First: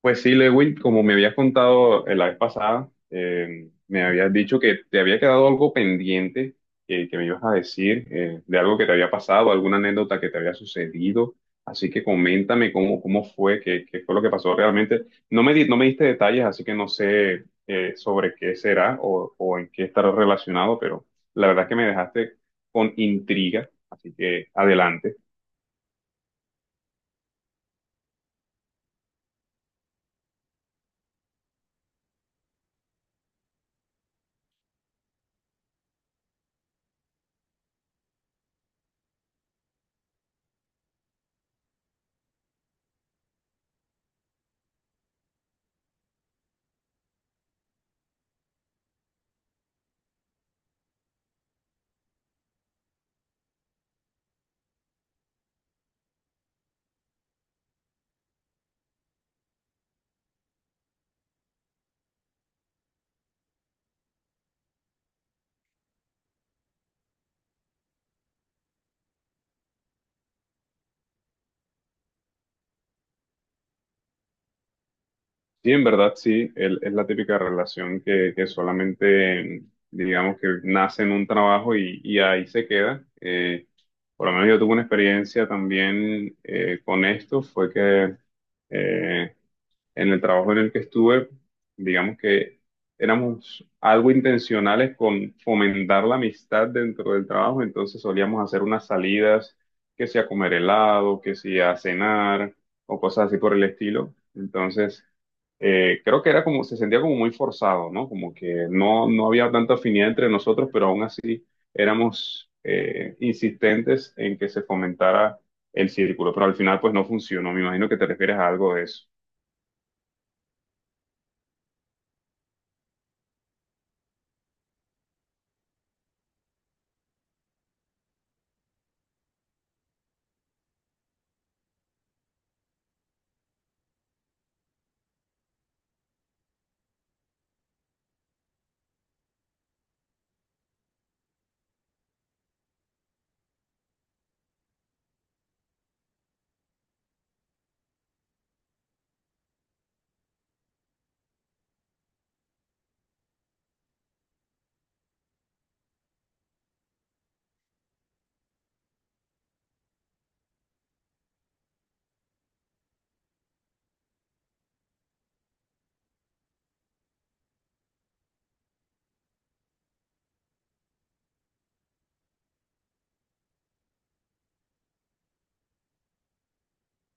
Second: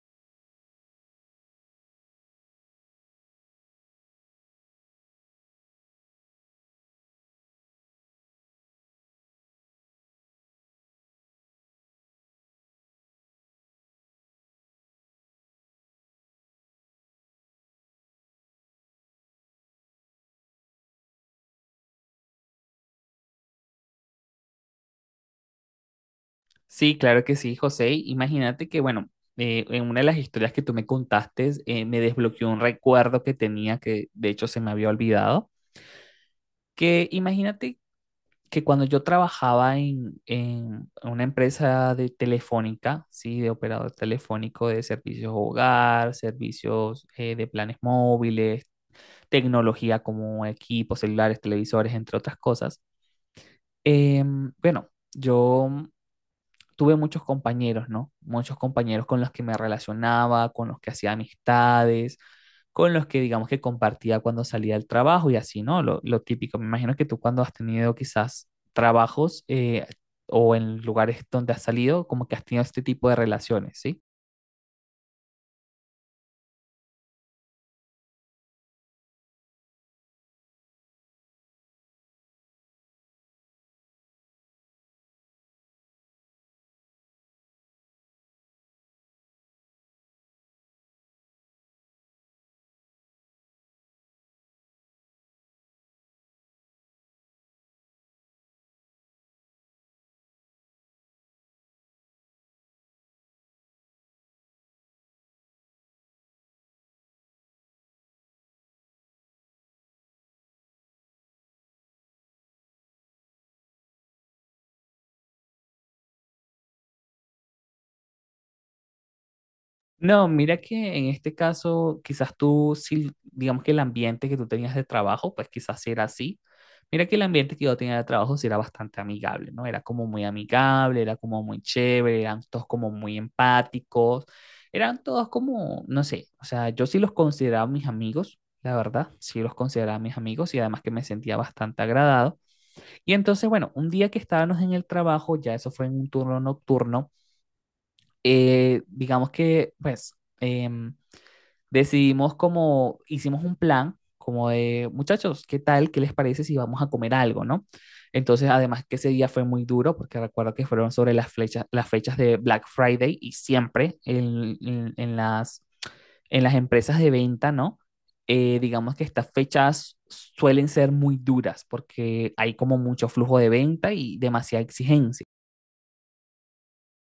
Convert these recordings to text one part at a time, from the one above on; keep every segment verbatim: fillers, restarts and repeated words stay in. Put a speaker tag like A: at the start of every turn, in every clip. A: Pues sí, Lewin, como me habías contado eh, la vez pasada, eh, me habías dicho que te había quedado algo pendiente, eh, que me ibas a decir eh, de algo que te había pasado, alguna anécdota que te había sucedido. Así que coméntame cómo, cómo fue, qué, qué fue lo que pasó realmente. No me di- no me diste detalles, así que no sé eh, sobre qué será o, o en qué estará relacionado, pero la verdad es que me dejaste con intriga. Así que adelante.
B: Sí, claro que sí, José. Imagínate que, bueno, eh, en una de las historias que tú me contaste, eh, me desbloqueó un recuerdo que tenía que, de hecho, se me había olvidado, que imagínate que cuando yo trabajaba en, en una empresa de telefónica, sí, de operador telefónico de servicios hogar, servicios eh, de planes móviles, tecnología como equipos, celulares, televisores, entre otras cosas, em, bueno, yo tuve muchos compañeros, ¿no? Muchos compañeros con los que me relacionaba, con los que hacía amistades, con los que digamos que compartía cuando salía del trabajo y así, ¿no? Lo, lo típico, me imagino que tú cuando has tenido quizás trabajos eh, o en lugares donde has salido, como que has tenido este tipo de relaciones, ¿sí?
A: Sí, en verdad sí, el- es la típica relación que, que solamente, digamos que nace en un trabajo y, y ahí se queda. Eh, por lo menos yo tuve una experiencia también, eh, con esto. Fue que eh, en el trabajo en el que estuve, digamos que éramos algo intencionales con fomentar la amistad dentro del trabajo, entonces solíamos hacer unas salidas, que sea a comer helado, que sea a cenar o cosas así por el estilo. Entonces, eh, creo que era como, se sentía como muy forzado, ¿no? Como que no, no había tanta afinidad entre nosotros, pero aún así éramos, eh, insistentes en que se fomentara el círculo, pero al final pues no funcionó. Me imagino que te refieres a algo de eso.
B: No, mira que en este caso, quizás tú, sí, digamos que el ambiente que tú tenías de trabajo, pues quizás sí era así. Mira que el ambiente que yo tenía de trabajo sí era bastante amigable, ¿no? Era como muy amigable, era como muy chévere, eran todos como muy empáticos, eran todos como, no sé, o sea, yo sí los consideraba mis amigos, la verdad, sí los consideraba mis amigos y además que me sentía bastante agradado. Y entonces, bueno, un día que estábamos en el trabajo, ya eso fue en un turno nocturno, eh, digamos que, pues... em, decidimos como, hicimos un plan como de, muchachos, ¿qué tal? ¿Qué les parece si vamos a comer algo, no? Entonces, además que ese día fue muy duro, porque recuerdo que fueron sobre las, flechas, las fechas de Black Friday y siempre en, en- en las, en las empresas de venta, ¿no? Eh, digamos que estas fechas suelen ser muy duras porque hay como mucho flujo de venta y demasiada exigencia.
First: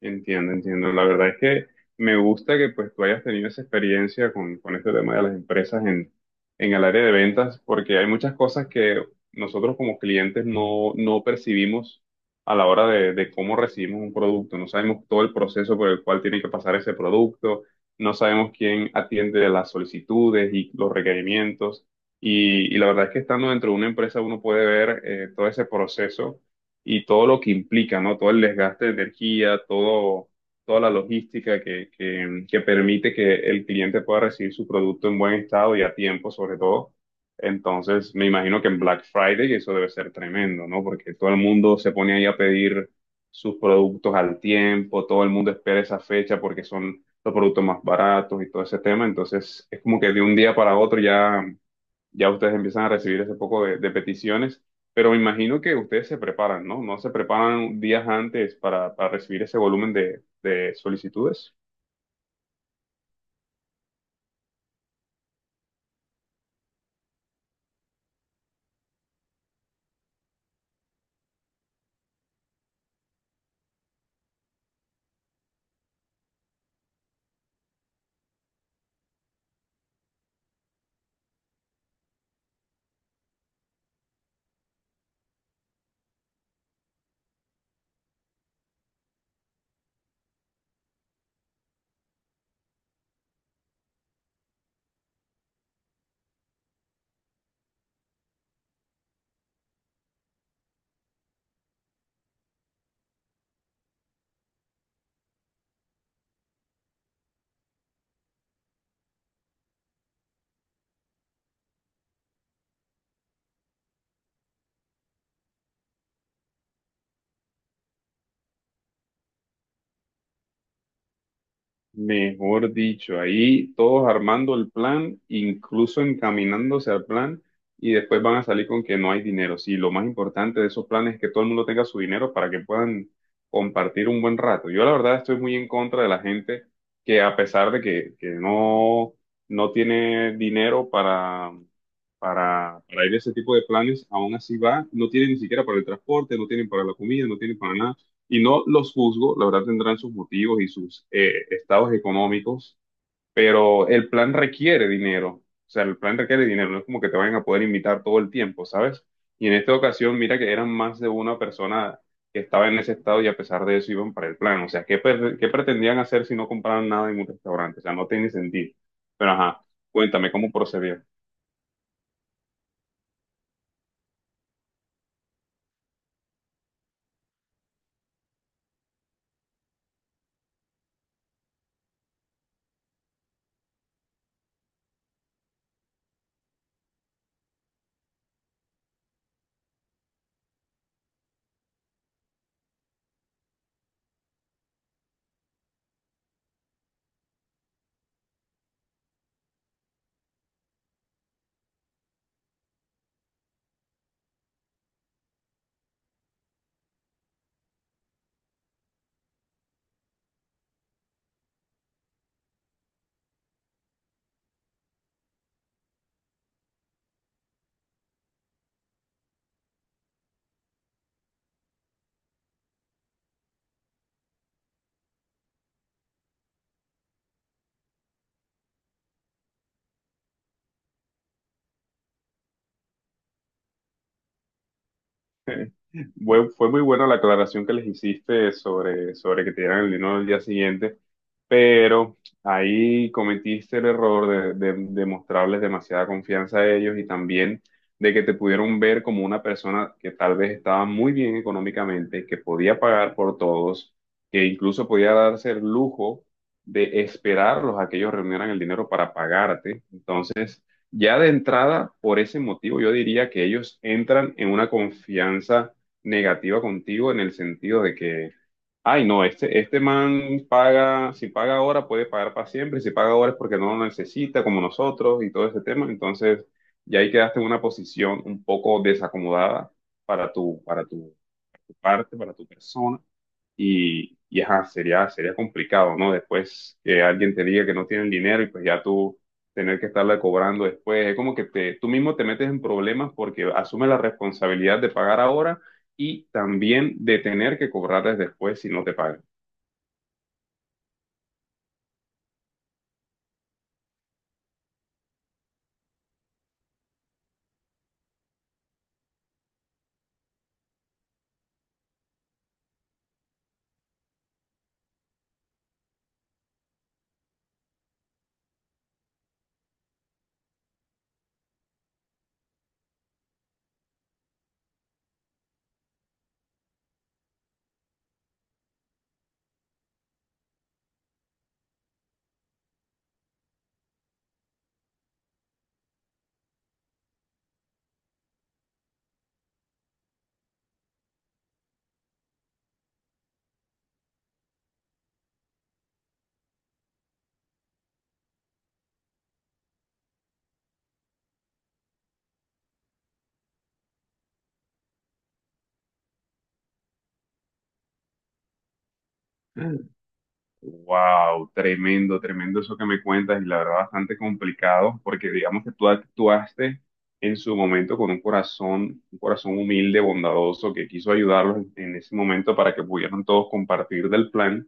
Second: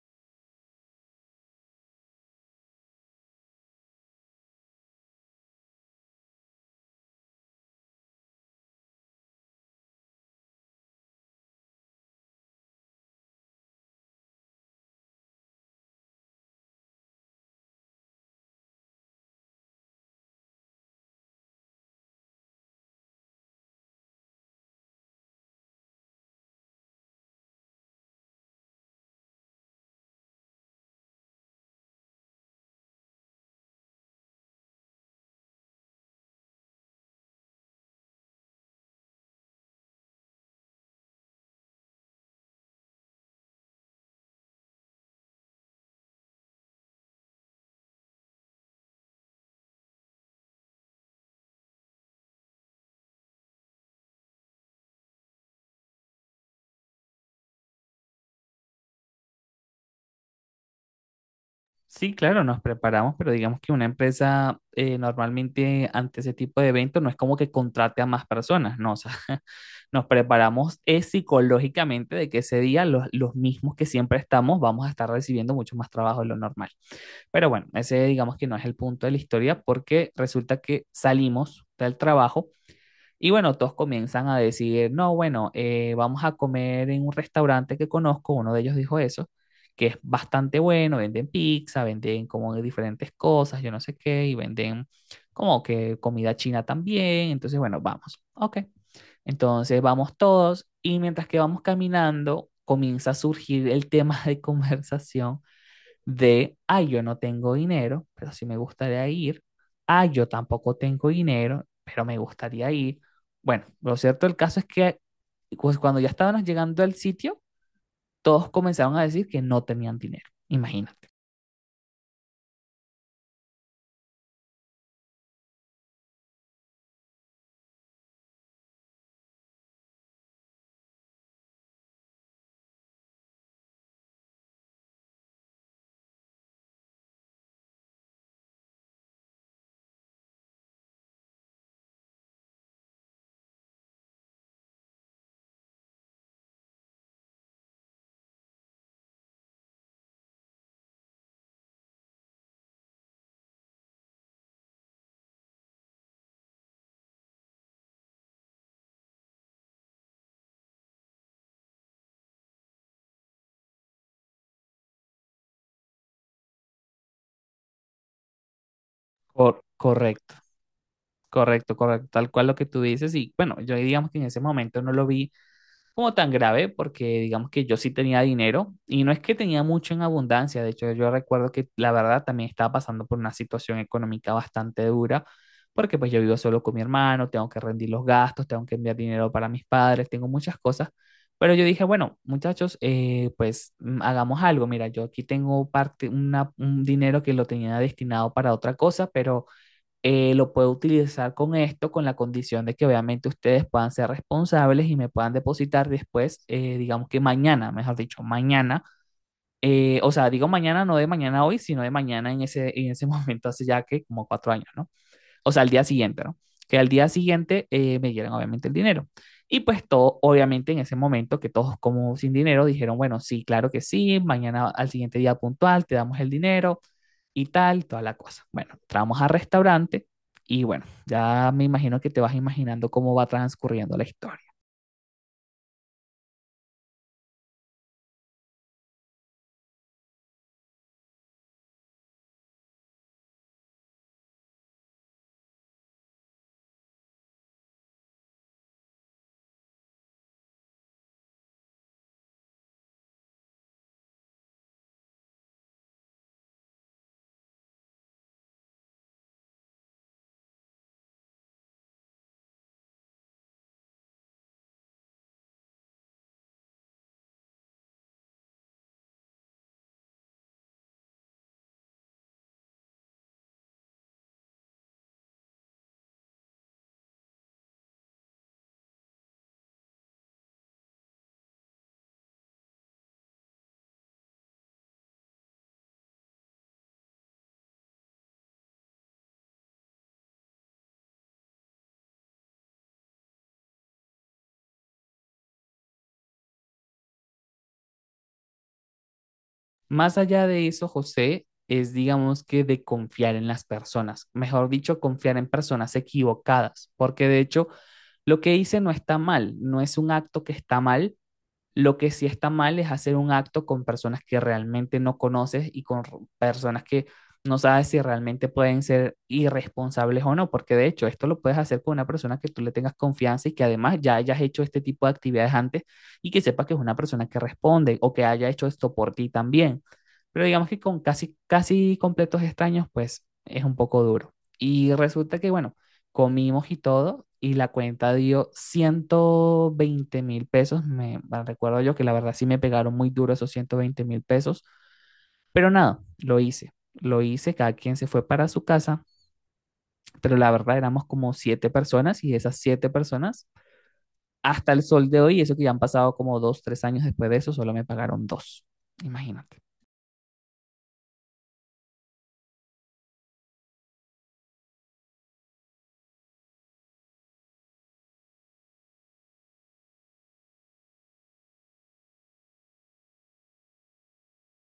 A: Entiendo, entiendo. La verdad es que me gusta que pues tú hayas tenido esa experiencia con, con este tema de las empresas en, en el área de ventas, porque hay muchas cosas que nosotros como clientes no, no percibimos a la hora de, de cómo recibimos un producto. No sabemos todo el proceso por el cual tiene que pasar ese producto, no sabemos quién atiende las solicitudes y los requerimientos. Y, y la verdad es que estando dentro de una empresa uno puede ver, eh, todo ese proceso y todo lo que implica, ¿no? Todo el desgaste de energía, todo, toda la logística que, que, que permite que el cliente pueda recibir su producto en buen estado y a tiempo, sobre todo. Entonces, me imagino que en Black Friday eso debe ser tremendo, ¿no? Porque todo el mundo se pone ahí a pedir sus productos al tiempo, todo el mundo espera esa fecha porque son los productos más baratos y todo ese tema. Entonces, es como que de un día para otro ya ya ustedes empiezan a recibir ese poco de, de peticiones, pero me imagino que ustedes se preparan, ¿no? ¿No se preparan días antes para, para recibir ese volumen de, de solicitudes?
B: Sí, claro, nos preparamos, pero digamos que una empresa eh, normalmente ante ese tipo de eventos no es como que contrate a más personas, no, o sea, nos preparamos eh, psicológicamente de que ese día los, los mismos que siempre estamos vamos a estar recibiendo mucho más trabajo de lo normal. Pero bueno, ese digamos que no es el punto de la historia porque resulta que salimos del trabajo y bueno, todos comienzan a decir, no, bueno, eh, vamos a comer en un restaurante que conozco, uno de ellos dijo eso, que es bastante bueno, venden pizza, venden como de diferentes cosas, yo no sé qué, y venden como que comida china también, entonces bueno, vamos, ok. Entonces vamos todos y mientras que vamos caminando, comienza a surgir el tema de conversación de, ay, yo no tengo dinero, pero sí me gustaría ir, ay, yo tampoco tengo dinero, pero me gustaría ir. Bueno, lo cierto del caso es que pues, cuando ya estábamos llegando al sitio, todos comenzaron a decir que no tenían dinero, imagínate.
A: Mejor dicho, ahí todos armando el plan, incluso encaminándose al plan, y después van a salir con que no hay dinero. Sí, lo más importante de esos planes es que todo el mundo tenga su dinero para que puedan compartir un buen rato. Yo la verdad estoy muy en contra de la gente que a pesar de que, que no, no tiene dinero para, para, para ir a ese tipo de planes, aún así va, no tiene ni siquiera para el transporte, no tienen para la comida, no tienen para nada y no los juzgo, la verdad tendrán sus motivos y sus, eh, estados económicos, pero el plan requiere dinero, o sea, el plan requiere dinero, no es como que te vayan a poder invitar todo el tiempo, ¿sabes? Y en esta ocasión, mira que eran más de una persona que estaba en ese estado y a pesar de eso iban para el plan, o sea, ¿qué, per- qué pretendían hacer si no compraban nada en un restaurante? O sea, no tiene sentido, pero
B: Cor-
A: ajá, cuéntame
B: correcto,
A: cómo procedió.
B: correcto, correcto, tal cual lo que tú dices y bueno, yo digamos que en ese momento no lo vi como tan grave, porque digamos que yo sí tenía dinero y no es que tenía mucho en abundancia, de hecho yo recuerdo que la verdad también estaba pasando por una situación económica bastante dura, porque pues yo vivo solo con mi hermano, tengo que rendir los gastos, tengo que enviar dinero para mis padres, tengo muchas cosas, pero yo dije, bueno, muchachos, eh, pues mm, hagamos algo, mira, yo aquí tengo parte, una- un dinero que lo tenía destinado para otra cosa, pero eh, lo puedo utilizar con esto, con la condición de que obviamente ustedes puedan ser responsables y me puedan depositar después, eh, digamos que mañana, mejor dicho, mañana. Eh, o sea, digo mañana, no de mañana hoy, sino de mañana en ese, en ese momento, hace ya que como cuatro años, ¿no? O sea, al día siguiente, ¿no? Que al día siguiente eh, me dieran obviamente el dinero. Y pues todo, obviamente en ese momento que todos como sin dinero dijeron, bueno, sí, claro que sí, mañana al siguiente día puntual te damos el dinero, y tal, toda la cosa. Bueno, entramos al restaurante y bueno, ya me imagino que te vas imaginando cómo va transcurriendo la historia.
A: Fue, fue muy buena la aclaración que les hiciste sobre, sobre que te dieran el dinero al día siguiente, pero ahí cometiste el error de, de- de mostrarles demasiada confianza a ellos y también de que te pudieron ver como una persona que tal vez estaba muy bien económicamente, que podía pagar por todos, que incluso podía darse el lujo de esperarlos a que ellos reunieran el dinero para pagarte. Ya de entrada, por ese motivo, yo diría que ellos entran en una confianza negativa contigo en el sentido de que, ay, no, este, este man paga. Si paga ahora puede pagar para siempre, si paga ahora es porque no lo necesita como nosotros y todo ese tema. Entonces, ya ahí quedaste en una posición un poco desacomodada para tu, para tu tu parte, para tu persona. Y, y ajá, sería, sería complicado, ¿no? Después que alguien te diga que no tienen dinero y pues ya tú tener que estarle cobrando después, es como que te, tú mismo te metes en problemas porque asumes la responsabilidad de pagar ahora y también de tener que cobrarles después si no te pagan.
B: Más allá de eso, José, es digamos que de confiar en las personas, mejor dicho, confiar en personas equivocadas, porque de hecho lo que hice no está mal, no es un acto que está mal. Lo que sí está mal es hacer un acto con personas que realmente no conoces y con personas que no sabes si realmente pueden ser irresponsables o no, porque de hecho esto lo puedes hacer con una persona que tú le tengas confianza y que además ya hayas hecho este tipo de actividades antes y que sepa que es una persona que responde o que haya hecho esto por ti también. Pero digamos que con casi, casi completos extraños, pues es un poco duro. Y resulta que, bueno, comimos y todo, y la cuenta dio ciento veinte mil pesos. Me bueno, recuerdo yo que la verdad sí me pegaron muy duro esos ciento veinte mil pesos, pero nada, lo hice. Lo hice, cada quien se fue para su casa, pero la verdad éramos como siete personas y esas siete personas, hasta el sol de hoy, eso que ya han pasado como dos, tres años después de eso, solo me pagaron dos. Imagínate.
A: Wow, tremendo, tremendo eso que me cuentas y la verdad bastante complicado porque digamos que tú actuaste en su momento con un corazón, un corazón humilde, bondadoso, que quiso ayudarlos en ese momento para que pudieran todos compartir del plan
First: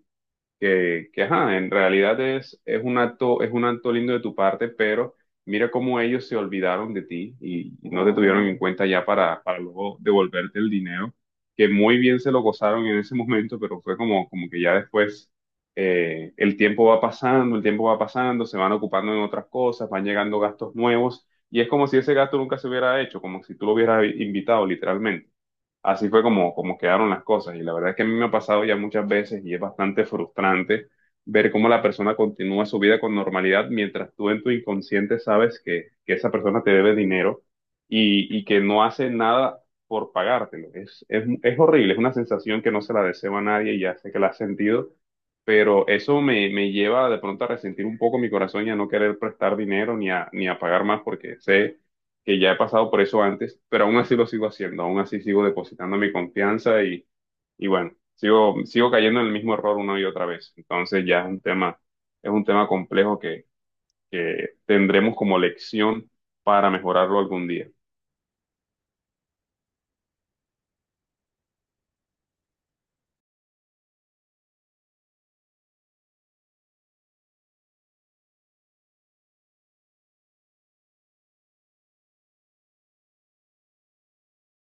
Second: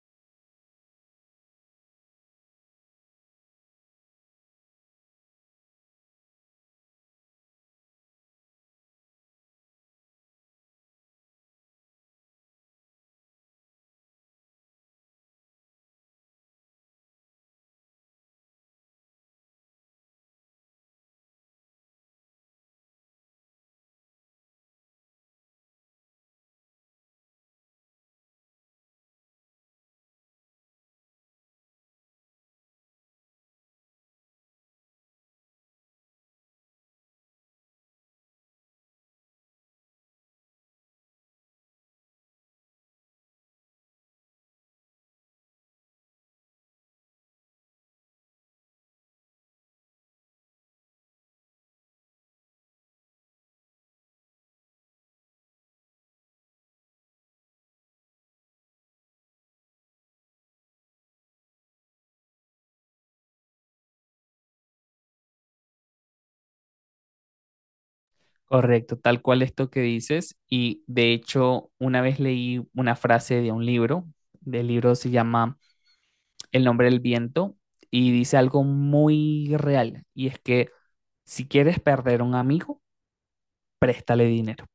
A: que, que, ajá, en realidad es, es un acto, es un acto lindo de tu parte, pero mira cómo ellos se olvidaron de ti y no te tuvieron en cuenta ya para, para luego devolverte el dinero, que muy bien se lo gozaron en ese momento, pero fue como, como que ya después, eh, el tiempo va pasando, el tiempo va pasando, se van ocupando en otras cosas, van llegando gastos nuevos, y es como si ese gasto nunca se hubiera hecho, como si tú lo hubieras invitado literalmente. Así fue como, como quedaron las cosas. Y la verdad es que a mí me ha pasado ya muchas veces y es bastante frustrante ver cómo la persona continúa su vida con normalidad mientras tú en tu inconsciente sabes que, que esa persona te debe dinero y, y que no hace nada por pagártelo. Es, es, es horrible, es una sensación que no se la deseo a nadie y ya sé que la has sentido. Pero eso me, me lleva de pronto a resentir un poco mi corazón y a no querer prestar dinero ni a, ni a pagar más porque sé que ya he pasado por eso antes, pero aún así lo sigo haciendo, aún así sigo depositando mi confianza y, y bueno, sigo, sigo cayendo en el mismo error una y otra vez. Entonces ya es un tema, es un tema complejo que, que tendremos como lección para mejorarlo algún día.
B: Correcto, tal cual esto que dices. Y de hecho, una vez leí una frase de un libro, del libro se llama El nombre del viento y dice algo muy real y es que si quieres perder a un amigo, préstale dinero.